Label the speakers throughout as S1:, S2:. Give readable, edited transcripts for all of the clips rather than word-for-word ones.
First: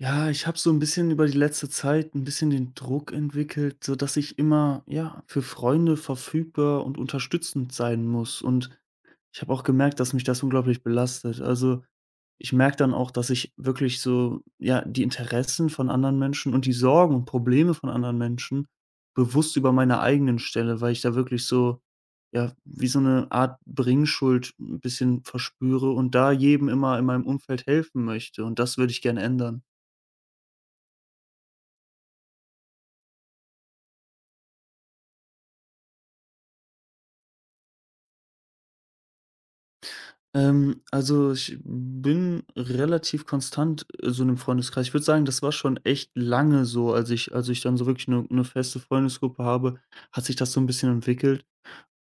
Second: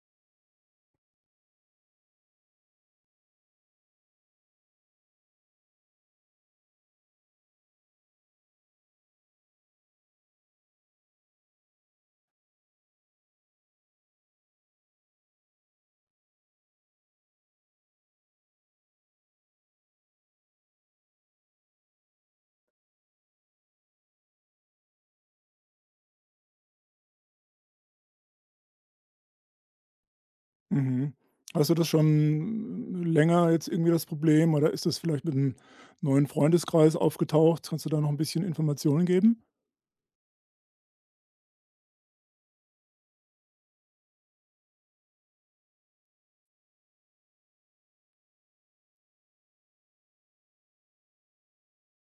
S1: Ja, ich habe so ein bisschen über die letzte Zeit ein bisschen den Druck entwickelt, so dass ich immer, ja, für Freunde verfügbar und unterstützend sein muss. Und ich habe auch gemerkt, dass mich das unglaublich belastet. Also, ich merke dann auch, dass ich wirklich so, ja, die Interessen von anderen Menschen und die Sorgen und Probleme von anderen Menschen bewusst über meine eigenen stelle, weil ich da wirklich so, ja, wie so eine Art Bringschuld ein bisschen verspüre und da jedem immer in meinem Umfeld helfen möchte. Und das würde ich gerne ändern.
S2: Mhm. Hast du das schon länger jetzt irgendwie das Problem oder ist das vielleicht mit 'nem neuen Freundeskreis aufgetaucht? Kannst du da noch ein bisschen Informationen geben?
S1: Also, ich bin relativ konstant, so in 'nem Freundeskreis. Ich würde sagen, das war schon echt lange so. Als ich dann so wirklich eine 'ne feste Freundesgruppe habe, hat sich das so ein bisschen entwickelt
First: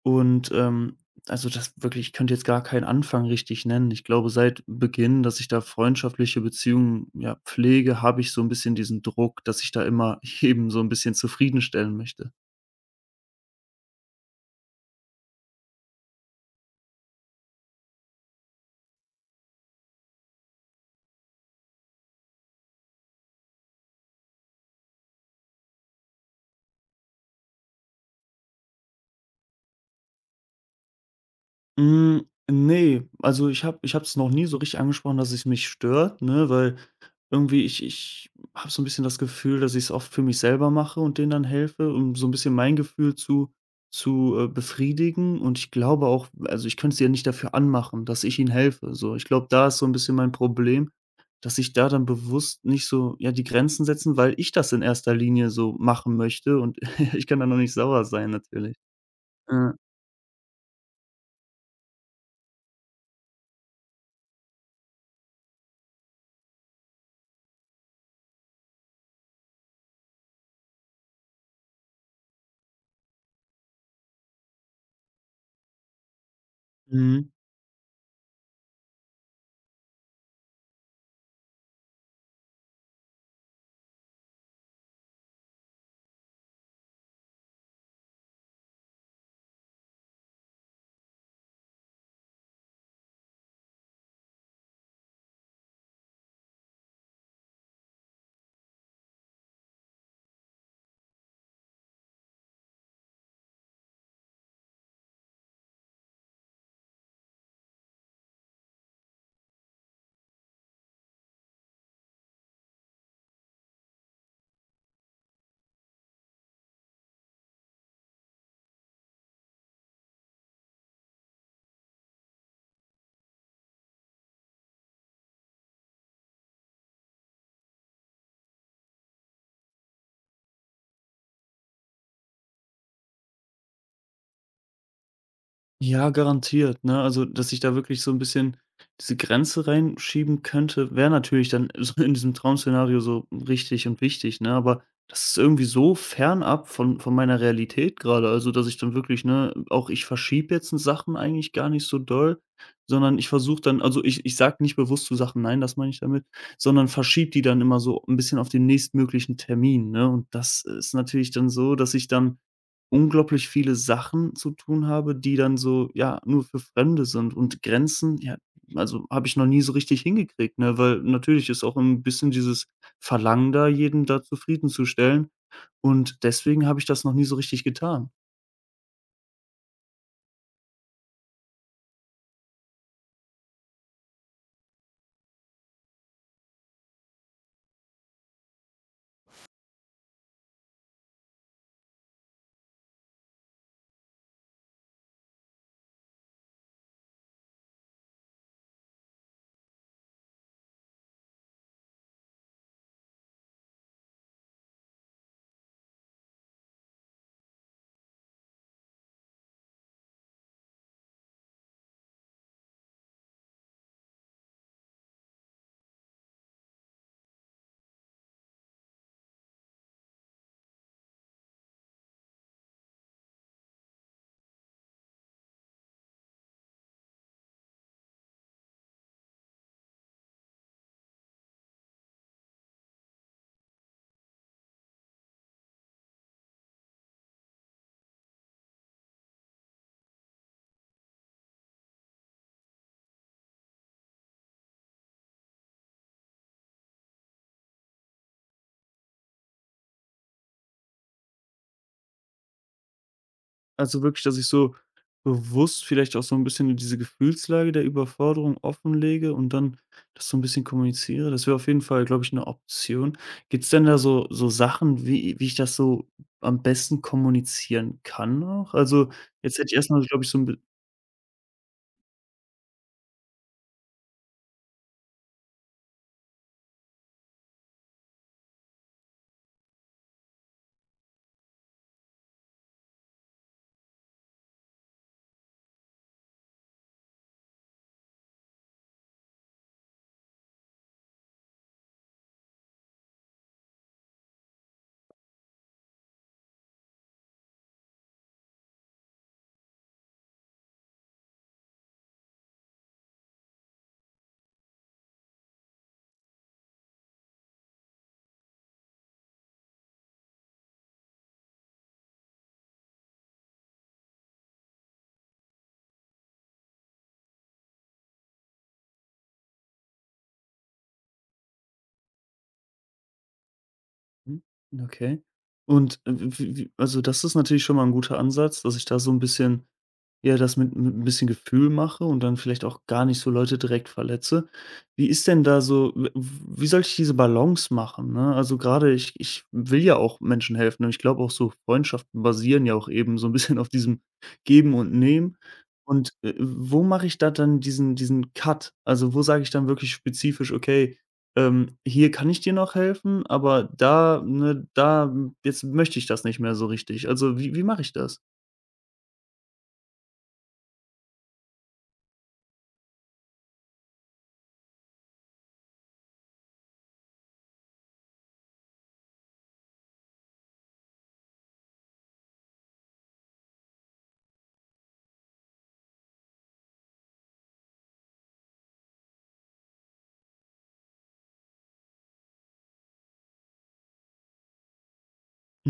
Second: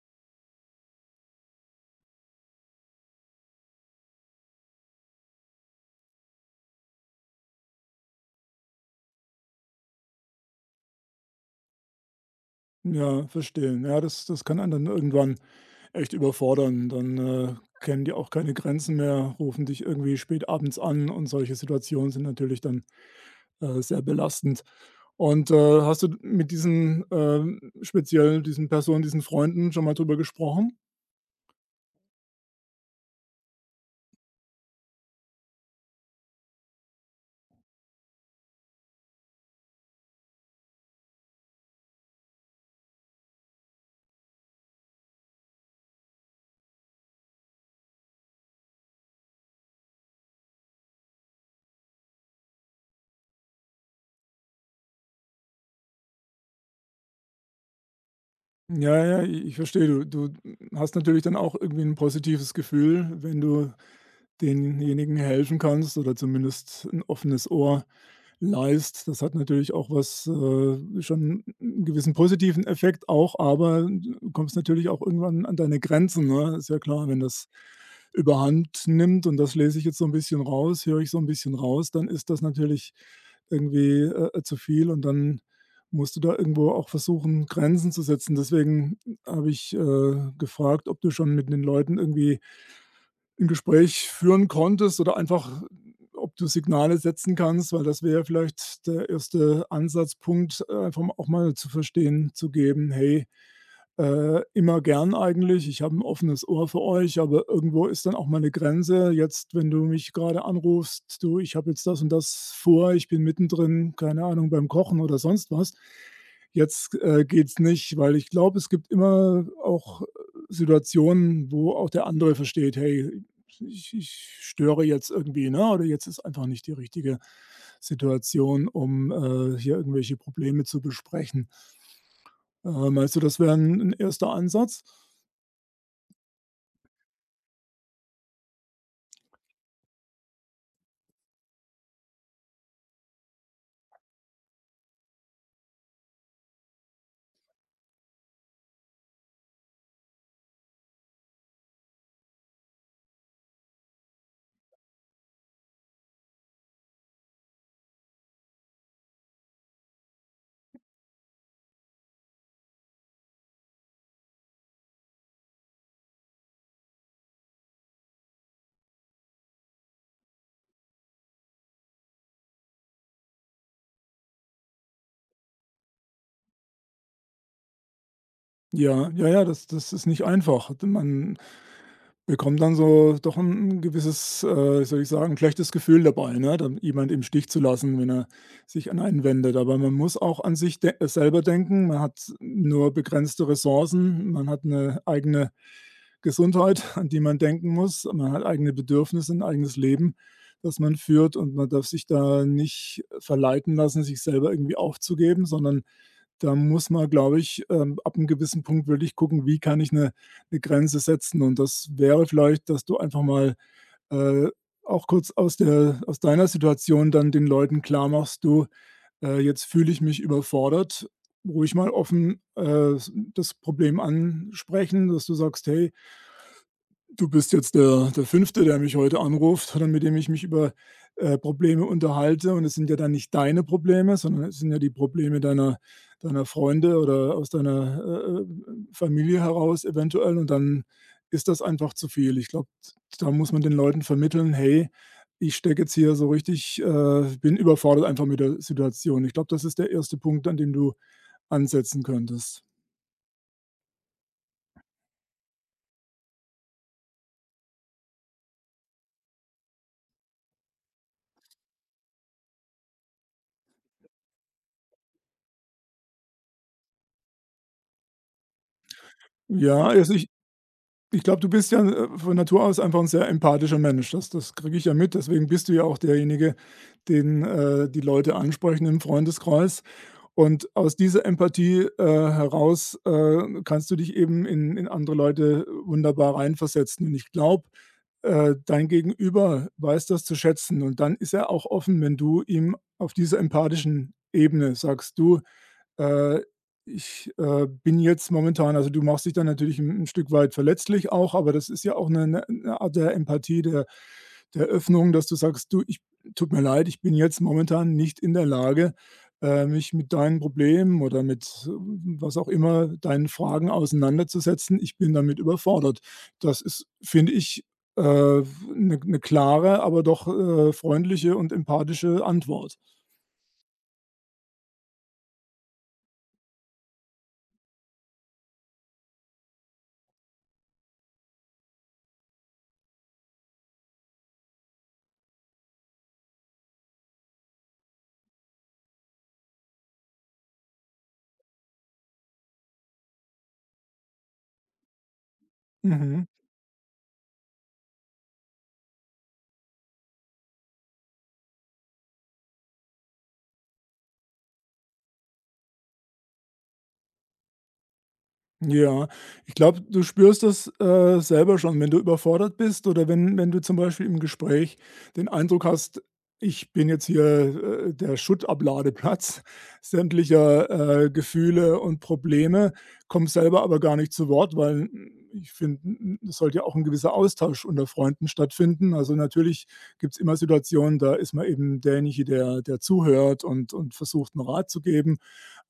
S1: und also, das wirklich, ich könnte jetzt gar keinen Anfang richtig nennen. Ich glaube, seit Beginn, dass ich da freundschaftliche Beziehungen, ja, pflege, habe ich so ein bisschen diesen Druck, dass ich da immer eben so ein bisschen zufriedenstellen möchte.
S2: Ja, verstehe. Ja, das kann einen dann irgendwann echt überfordern. Dann, kennen die auch keine Grenzen mehr, rufen dich irgendwie spät abends an, und solche Situationen sind natürlich dann, sehr belastend. Und, hast du mit diesen, speziell diesen Personen, diesen Freunden schon mal drüber gesprochen?
S1: Hm,
S2: Buch.
S1: ne, also, ich habe es noch nie so richtig angesprochen, dass es mich stört, ne, weil irgendwie, ich habe so ein bisschen das Gefühl, dass ich es oft für mich selber mache und denen dann helfe, um so ein bisschen mein Gefühl zu befriedigen. Und ich glaube auch, also, ich könnte es ja nicht dafür anmachen, dass ich ihnen helfe, so. Ich glaube, da ist so ein bisschen mein Problem, dass ich da dann bewusst nicht so, ja, die Grenzen setzen, weil ich das in erster Linie so machen möchte und ich kann da noch nicht sauer sein natürlich.
S2: Ja, ja, i ich
S1: Ja.
S2: verstehe. Du hast natürlich dann auch irgendwie ein positives Gefühl, wenn du denjenigen helfen kannst oder zumindest ein offenes Ohr leist. Das hat natürlich auch was schon einen gewissen positiven Effekt auch, aber du kommst natürlich auch irgendwann an deine Grenzen, ne? Ist ja klar, wenn
S1: Mhm.
S2: das überhand nimmt und das lese ich jetzt so ein bisschen raus, höre ich so ein bisschen raus, dann ist das natürlich irgendwie, zu viel, und dann musst du da irgendwo auch versuchen, Grenzen zu setzen. Deswegen habe ich, gefragt, ob du schon mit den Leuten irgendwie ein Gespräch führen konntest, oder einfach, ob du Signale setzen kannst, weil das wäre vielleicht der erste Ansatzpunkt, einfach auch mal zu verstehen zu geben: „Hey, immer gern eigentlich. Ich habe ein offenes Ohr für euch, aber irgendwo ist dann auch mal 'ne Grenze. Jetzt, wenn du mich grade anrufst: „Du, ich habe jetzt das und das vor. Ich bin mittendrin, keine Ahnung, beim Kochen oder sonst was.“ Jetzt, geht's nicht, weil ich glaube, es gibt immer auch Situationen, wo auch der andere versteht: „Hey, ich störe jetzt irgendwie, ne?“ Oder jetzt ist einfach nicht die richtige Situation, um, hier irgendwelche Probleme zu besprechen. Meinst du, das wäre ein 'n erster Ansatz?
S1: Ja, garantiert, ne? Also, dass ich da wirklich so ein bisschen diese Grenze reinschieben könnte, wäre natürlich dann so in diesem Traum-Szenario so richtig und wichtig, ne? Aber das ist irgendwie so fernab von meiner Realität gerade, also, dass ich dann wirklich, ne, auch, ich verschiebe jetzt Sachen eigentlich gar nicht so doll, sondern ich versuche dann, also, ich sage nicht bewusst zu Sachen „nein“, das meine ich damit, sondern verschiebe die dann immer so ein bisschen auf den nächstmöglichen Termin, ne? Und das ist natürlich dann so, dass ich dann unglaublich viele Sachen zu tun habe, die dann so, ja, nur für Fremde sind und Grenzen, ja, also, habe ich noch nie so richtig hingekriegt, ne? Weil natürlich ist auch ein bisschen dieses Verlangen da, jeden da zufriedenzustellen und deswegen habe ich das noch nie so richtig getan.
S2: Ja, ja, ja, das ist nicht einfach. Man. Mir kommt dann so doch ein gewisses, wie soll ich sagen, schlechtes Gefühl dabei, ne, dann jemand im Stich zu lassen, wenn er sich an einen wendet. Aber man muss auch an sich de selber denken. Man hat nur begrenzte Ressourcen. Man hat eine eigene Gesundheit, an die man denken muss. Man hat eigene Bedürfnisse, ein eigenes Leben, das man führt, und man darf sich da nicht verleiten lassen, sich selber irgendwie aufzugeben, sondern da muss man, glaube ich, ab 'nem gewissen Punkt wirklich gucken: „Wie kann ich 'ne Grenze setzen. Und das wäre vielleicht, dass du einfach mal, äh, auch kurz aus der aus deiner Situation dann den Leuten klar machst: „Du, jetzt fühle ich mich überfordert.“ Ruhig mal offen, das Problem ansprechen, dass du sagst: „Hey, du bist jetzt der Fünfte, der mich heute anruft oder mit dem ich mich über, Probleme unterhalte, und es sind ja dann nicht deine Probleme, sondern es sind ja die Probleme deiner Freunde oder aus deiner, Familie heraus eventuell, und dann ist das einfach zu viel. Ich glaube, da muss man den Leuten vermitteln: „Hey, ich stecke jetzt hier so richtig bin überfordert einfach mit der Situation.“ Ich glaube, das ist der erste Punkt, an dem du ansetzen könntest.
S1: Also wirklich, dass ich so bewusst vielleicht auch so ein bisschen diese Gefühlslage der Überforderung offenlege und dann das so ein bisschen kommuniziere. Das wäre auf jeden Fall, glaube ich, eine Option. Gibt's denn da so Sachen, wie ich das so am besten kommunizieren kann auch? Also, jetzt hätte ich
S2: Ja,
S1: erstmal,
S2: also
S1: glaube
S2: ich.
S1: ich,
S2: Ich glaube, du bist ja, von Natur aus einfach ein sehr empathischer Mensch. Das kriege ich ja mit. Deswegen bist du ja auch derjenige, den, die Leute ansprechen im Freundeskreis. Und aus dieser Empathie, heraus, kannst du dich eben in andere Leute wunderbar reinversetzen. Und ich glaube, dein Gegenüber weiß das zu schätzen. Und dann ist er auch offen, wenn du ihm auf dieser empathischen Ebene sagst: „Du, äh, ich, bin jetzt momentan also, du machst dich dann natürlich ein 'n Stück weit verletzlich auch, aber das ist ja auch eine 'ne Art der Empathie, der der Öffnung, dass du sagst: „Du, ich tut mir leid, ich bin jetzt momentan nicht in der Lage, mich mit deinen Problemen oder mit, was auch immer, deinen Fragen auseinanderzusetzen. Ich bin damit überfordert.“ Das ist, finde ich, 'ne klare, aber doch, freundliche und empathische Antwort.
S1: hm, okay. Und w w wie, also, das ist natürlich schon mal ein guter Ansatz, dass ich da so ein bisschen, ja, das mit 'n bisschen Gefühl mache und dann vielleicht auch gar nicht so Leute direkt verletze. Wie ist denn da so, w wie soll ich diese Balance machen, ne? Also, gerade, ich will ja auch Menschen helfen und ich glaube auch, so Freundschaften basieren ja auch eben so ein bisschen auf diesem Geben und Nehmen. Und,
S2: Mhm.
S1: wo mache ich da dann diesen Cut? Also, wo sage ich dann wirklich spezifisch: „Okay, hier kann ich dir noch helfen, aber da, ne, da m, jetzt möchte ich das nicht mehr so richtig.“ Also, wie mache ich das?
S2: Ja, ich glaube, du spürst das, selber schon, wenn du überfordert bist, oder wenn du zum Beispiel im Gespräch den Eindruck hast: „Ich bin jetzt hier, der Schuttabladeplatz sämtlicher, Gefühle und Probleme“, kommst selber aber gar nicht zu Wort, weil, ich finde, es sollte ja auch ein gewisser Austausch unter Freunden stattfinden. Also, natürlich gibt's immer Situationen, da ist man eben derjenige, der zuhört und versucht, einen Rat zu geben.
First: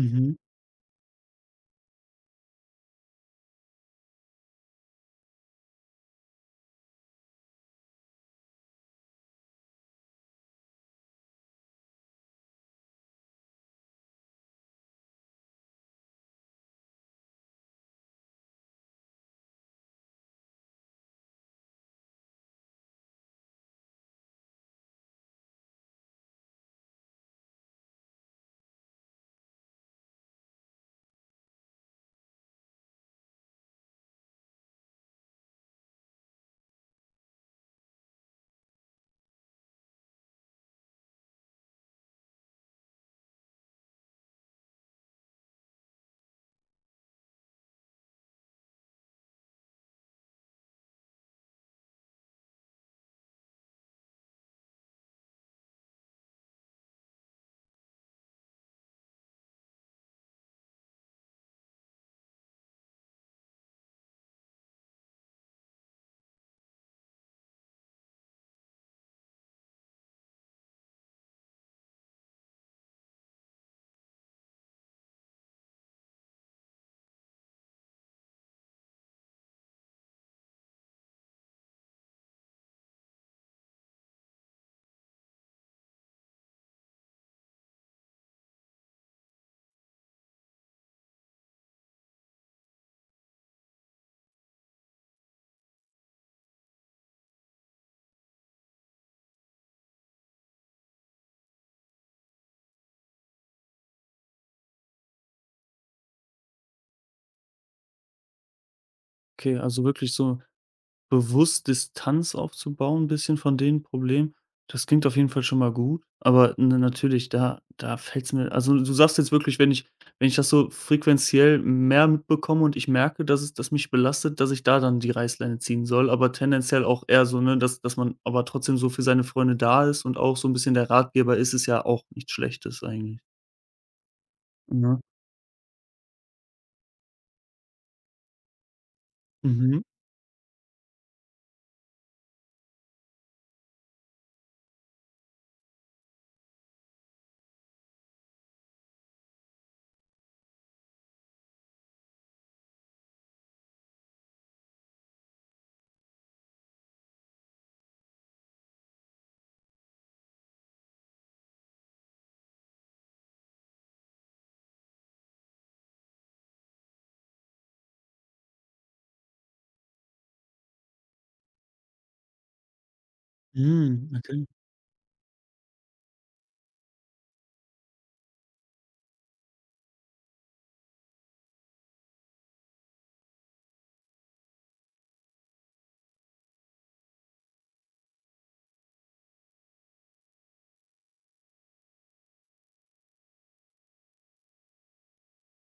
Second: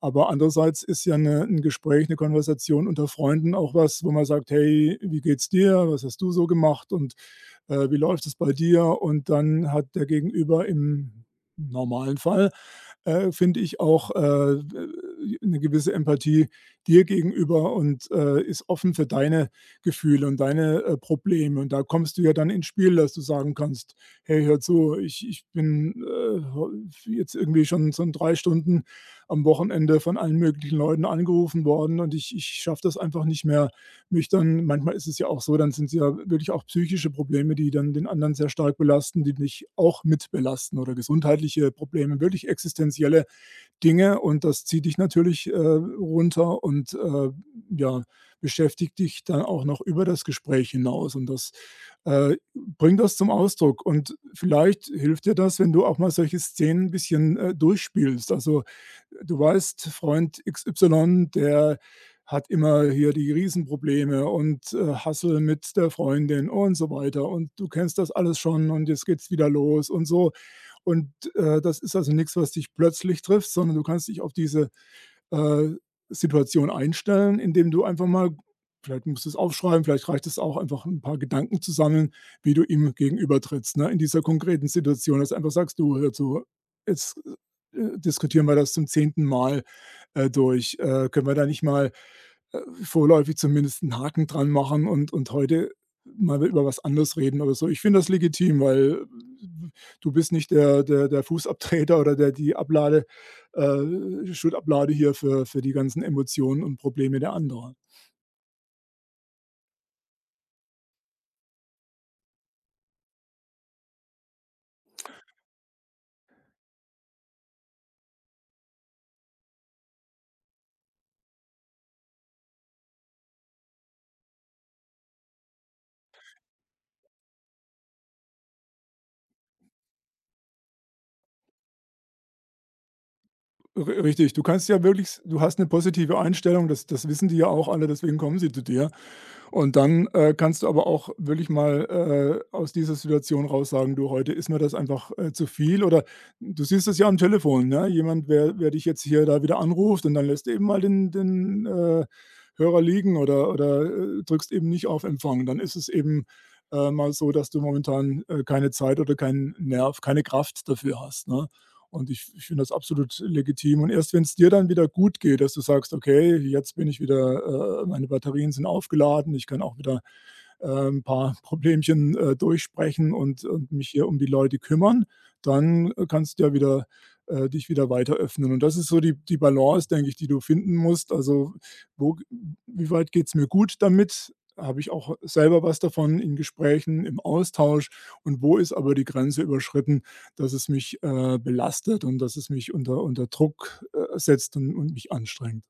S2: Aber andererseits ist ja 'n Gespräch, eine Konversation unter Freunden auch was, wo man sagt: „Hey, wie geht's dir? Was hast du so gemacht, und, wie läuft es bei dir?“ Und dann hat der Gegenüber im normalen Fall, finde ich auch, d 'ne gewisse Empathie dir gegenüber und, ist offen für deine Gefühle und deine, Probleme. Und da kommst du ja dann ins Spiel, dass du sagen kannst: „Hey, hör zu, ich bin, jetzt irgendwie schon so 3 Stunden am Wochenende von allen möglichen Leuten angerufen worden, und ich schaffe das einfach nicht mehr, mich dann manchmal ist es ja auch so, dann sind es ja wirklich auch psychische Probleme, die dann den anderen sehr stark belasten, die mich auch mit belasten, oder gesundheitliche Probleme, wirklich existenzielle Dinge, und das zieht dich natürlich, runter und, ja, beschäftigt dich dann auch noch über das Gespräch hinaus, und das, bring das zum Ausdruck, und vielleicht hilft dir das, wenn du auch mal solche Szenen 'n bisschen, durchspielst. Also, du weißt, Freund XY, der hat immer hier die Riesenprobleme und, Hassel mit der Freundin und so weiter, und du kennst das alles schon, und jetzt geht's wieder los und so. Und, das ist also nichts, was dich plötzlich trifft, sondern du kannst dich auf diese, äh, Situation einstellen, indem du einfach mal vielleicht musst du es aufschreiben, vielleicht reicht es auch, einfach ein paar Gedanken zu sammeln, wie du ihm gegenübertrittst, ne, in dieser konkreten Situation, dass du einfach sagst: „Du, hör zu, jetzt, diskutieren wir das zum 10. Mal, durch. Können wir da nicht mal, vorläufig zumindest einen Haken dran machen, und heute mal über was anderes reden oder so?“ Ich finde das legitim, weil äh, du bist nicht der der Fußabtreter oder der die Ablade Schuldablade hier für die ganzen Emotionen und Probleme der anderen.
S1: Okay, also wirklich so bewusst Distanz aufzubauen ein bisschen von den Problemen. Das klingt auf jeden Fall schon mal gut, aber na natürlich, da fällt's mir, also, du sagst jetzt wirklich, wenn ich das so frequenziell mehr mitbekomme und ich merke, dass es, dass mich belastet, dass ich da dann die Reißleine ziehen soll, aber tendenziell auch eher so, ne, dass man aber trotzdem so für seine Freunde da ist und auch so ein bisschen der Ratgeber ist, ist ja auch nichts Schlechtes eigentlich,
S2: R Richtig, du kannst ja
S1: ne?
S2: wirklich s du hast eine positive Einstellung, das wissen die ja auch alle, deswegen kommen sie zu dir. Und
S1: Mhm.
S2: dann, kannst du aber auch wirklich mal, aus dieser Situation raus sagen: „Du, heute ist mir das einfach, zu viel.“ Oder du siehst es ja am Telefon, ne? Jemand, wer dich jetzt hier da wieder anruft, und dann lässt du eben mal den Hörer liegen, oder drückst eben nicht auf Empfang. Dann ist es eben, mal so, dass du momentan, keine Zeit oder keinen Nerv, keine Kraft dafür hast, ne? Und ich finde das absolut legitim. Und erst wenn es dir dann wieder gut geht, dass du sagst: „Okay, jetzt bin ich wieder meine Batterien sind aufgeladen. Ich kann auch wieder, ein paar Problemchen, durchsprechen und mich hier
S1: Hm,
S2: um die
S1: okay.
S2: Leute kümmern.“ Dann, kannst du ja wieder dich wieder weiter öffnen. Und das ist so die Balance, denke ich, die du finden musst. Also, wo wie weit geht's mir gut damit? Habe ich auch selber was davon in Gesprächen, im Austausch? Und wo ist aber die Grenze überschritten, dass es mich, belastet und dass es mich unter Druck, setzt und mich anstrengt.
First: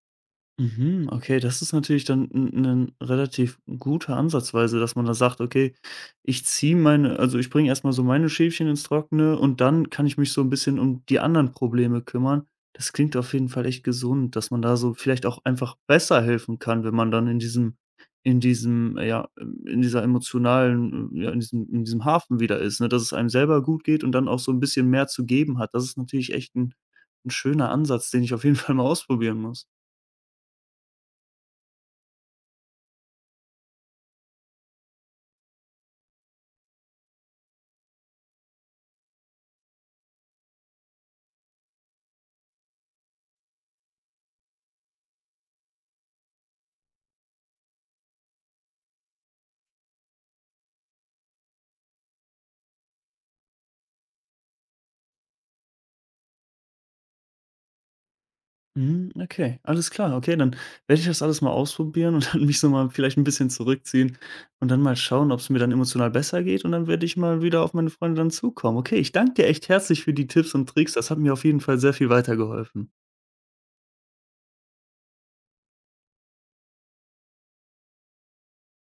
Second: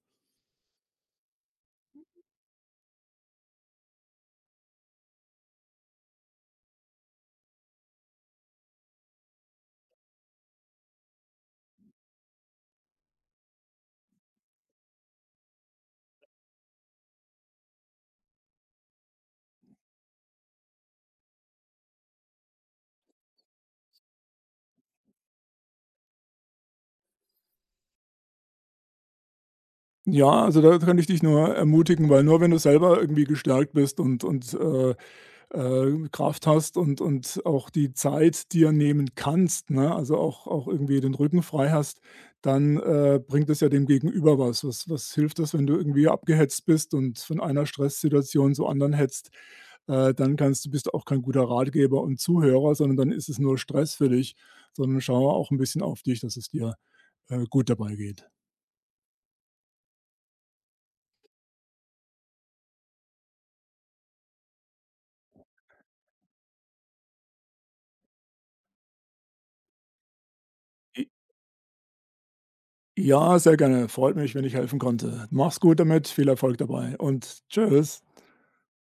S1: Mhm, okay, das ist natürlich dann ein relativ guter Ansatzweise, dass man da sagt: „Okay, ich ziehe meine, also, ich bringe erst mal so meine Schäfchen ins Trockene und dann kann ich mich so ein bisschen um die anderen Probleme kümmern.“ Das klingt auf jeden Fall echt gesund, dass man da so vielleicht auch einfach besser helfen kann, wenn man dann in dieser emotionalen, ja, in diesem Hafen wieder ist, ne, dass es einem selber gut geht und dann auch so ein bisschen mehr zu geben hat. Das ist natürlich echt ein 'n schöner Ansatz, den ich auf jeden Fall mal ausprobieren muss.
S2: Ja, also da kann ich dich nur ermutigen, weil nur wenn du selber irgendwie gestärkt bist und Kraft hast und auch die Zeit dir nehmen kannst, ne, also auch irgendwie den Rücken frei hast, dann, bringt es ja dem Gegenüber was. Was hilft das, wenn du irgendwie abgehetzt bist und von einer Stresssituation zur anderen hetzt? Dann kannst du bist du auch kein guter Ratgeber und Zuhörer, sondern dann ist es nur Stress für dich, sondern schaue auch ein bisschen auf dich, dass es dir gut dabei geht.
S1: Mhm, okay, alles klar. Okay, dann werde ich das alles mal ausprobieren und dann mich so mal vielleicht ein bisschen zurückziehen und dann mal schauen, ob es mir dann emotional besser geht und dann werde ich mal wieder auf meine Freunde dann zukommen. Okay, ich danke dir echt herzlich für die Tipps und Tricks.
S2: J
S1: Das hat mir auf jeden Fall sehr viel weitergeholfen.
S2: Ja, sehr gerne. Freut mich, wenn ich helfen konnte. Mach's gut damit, viel Erfolg dabei, und tschüss.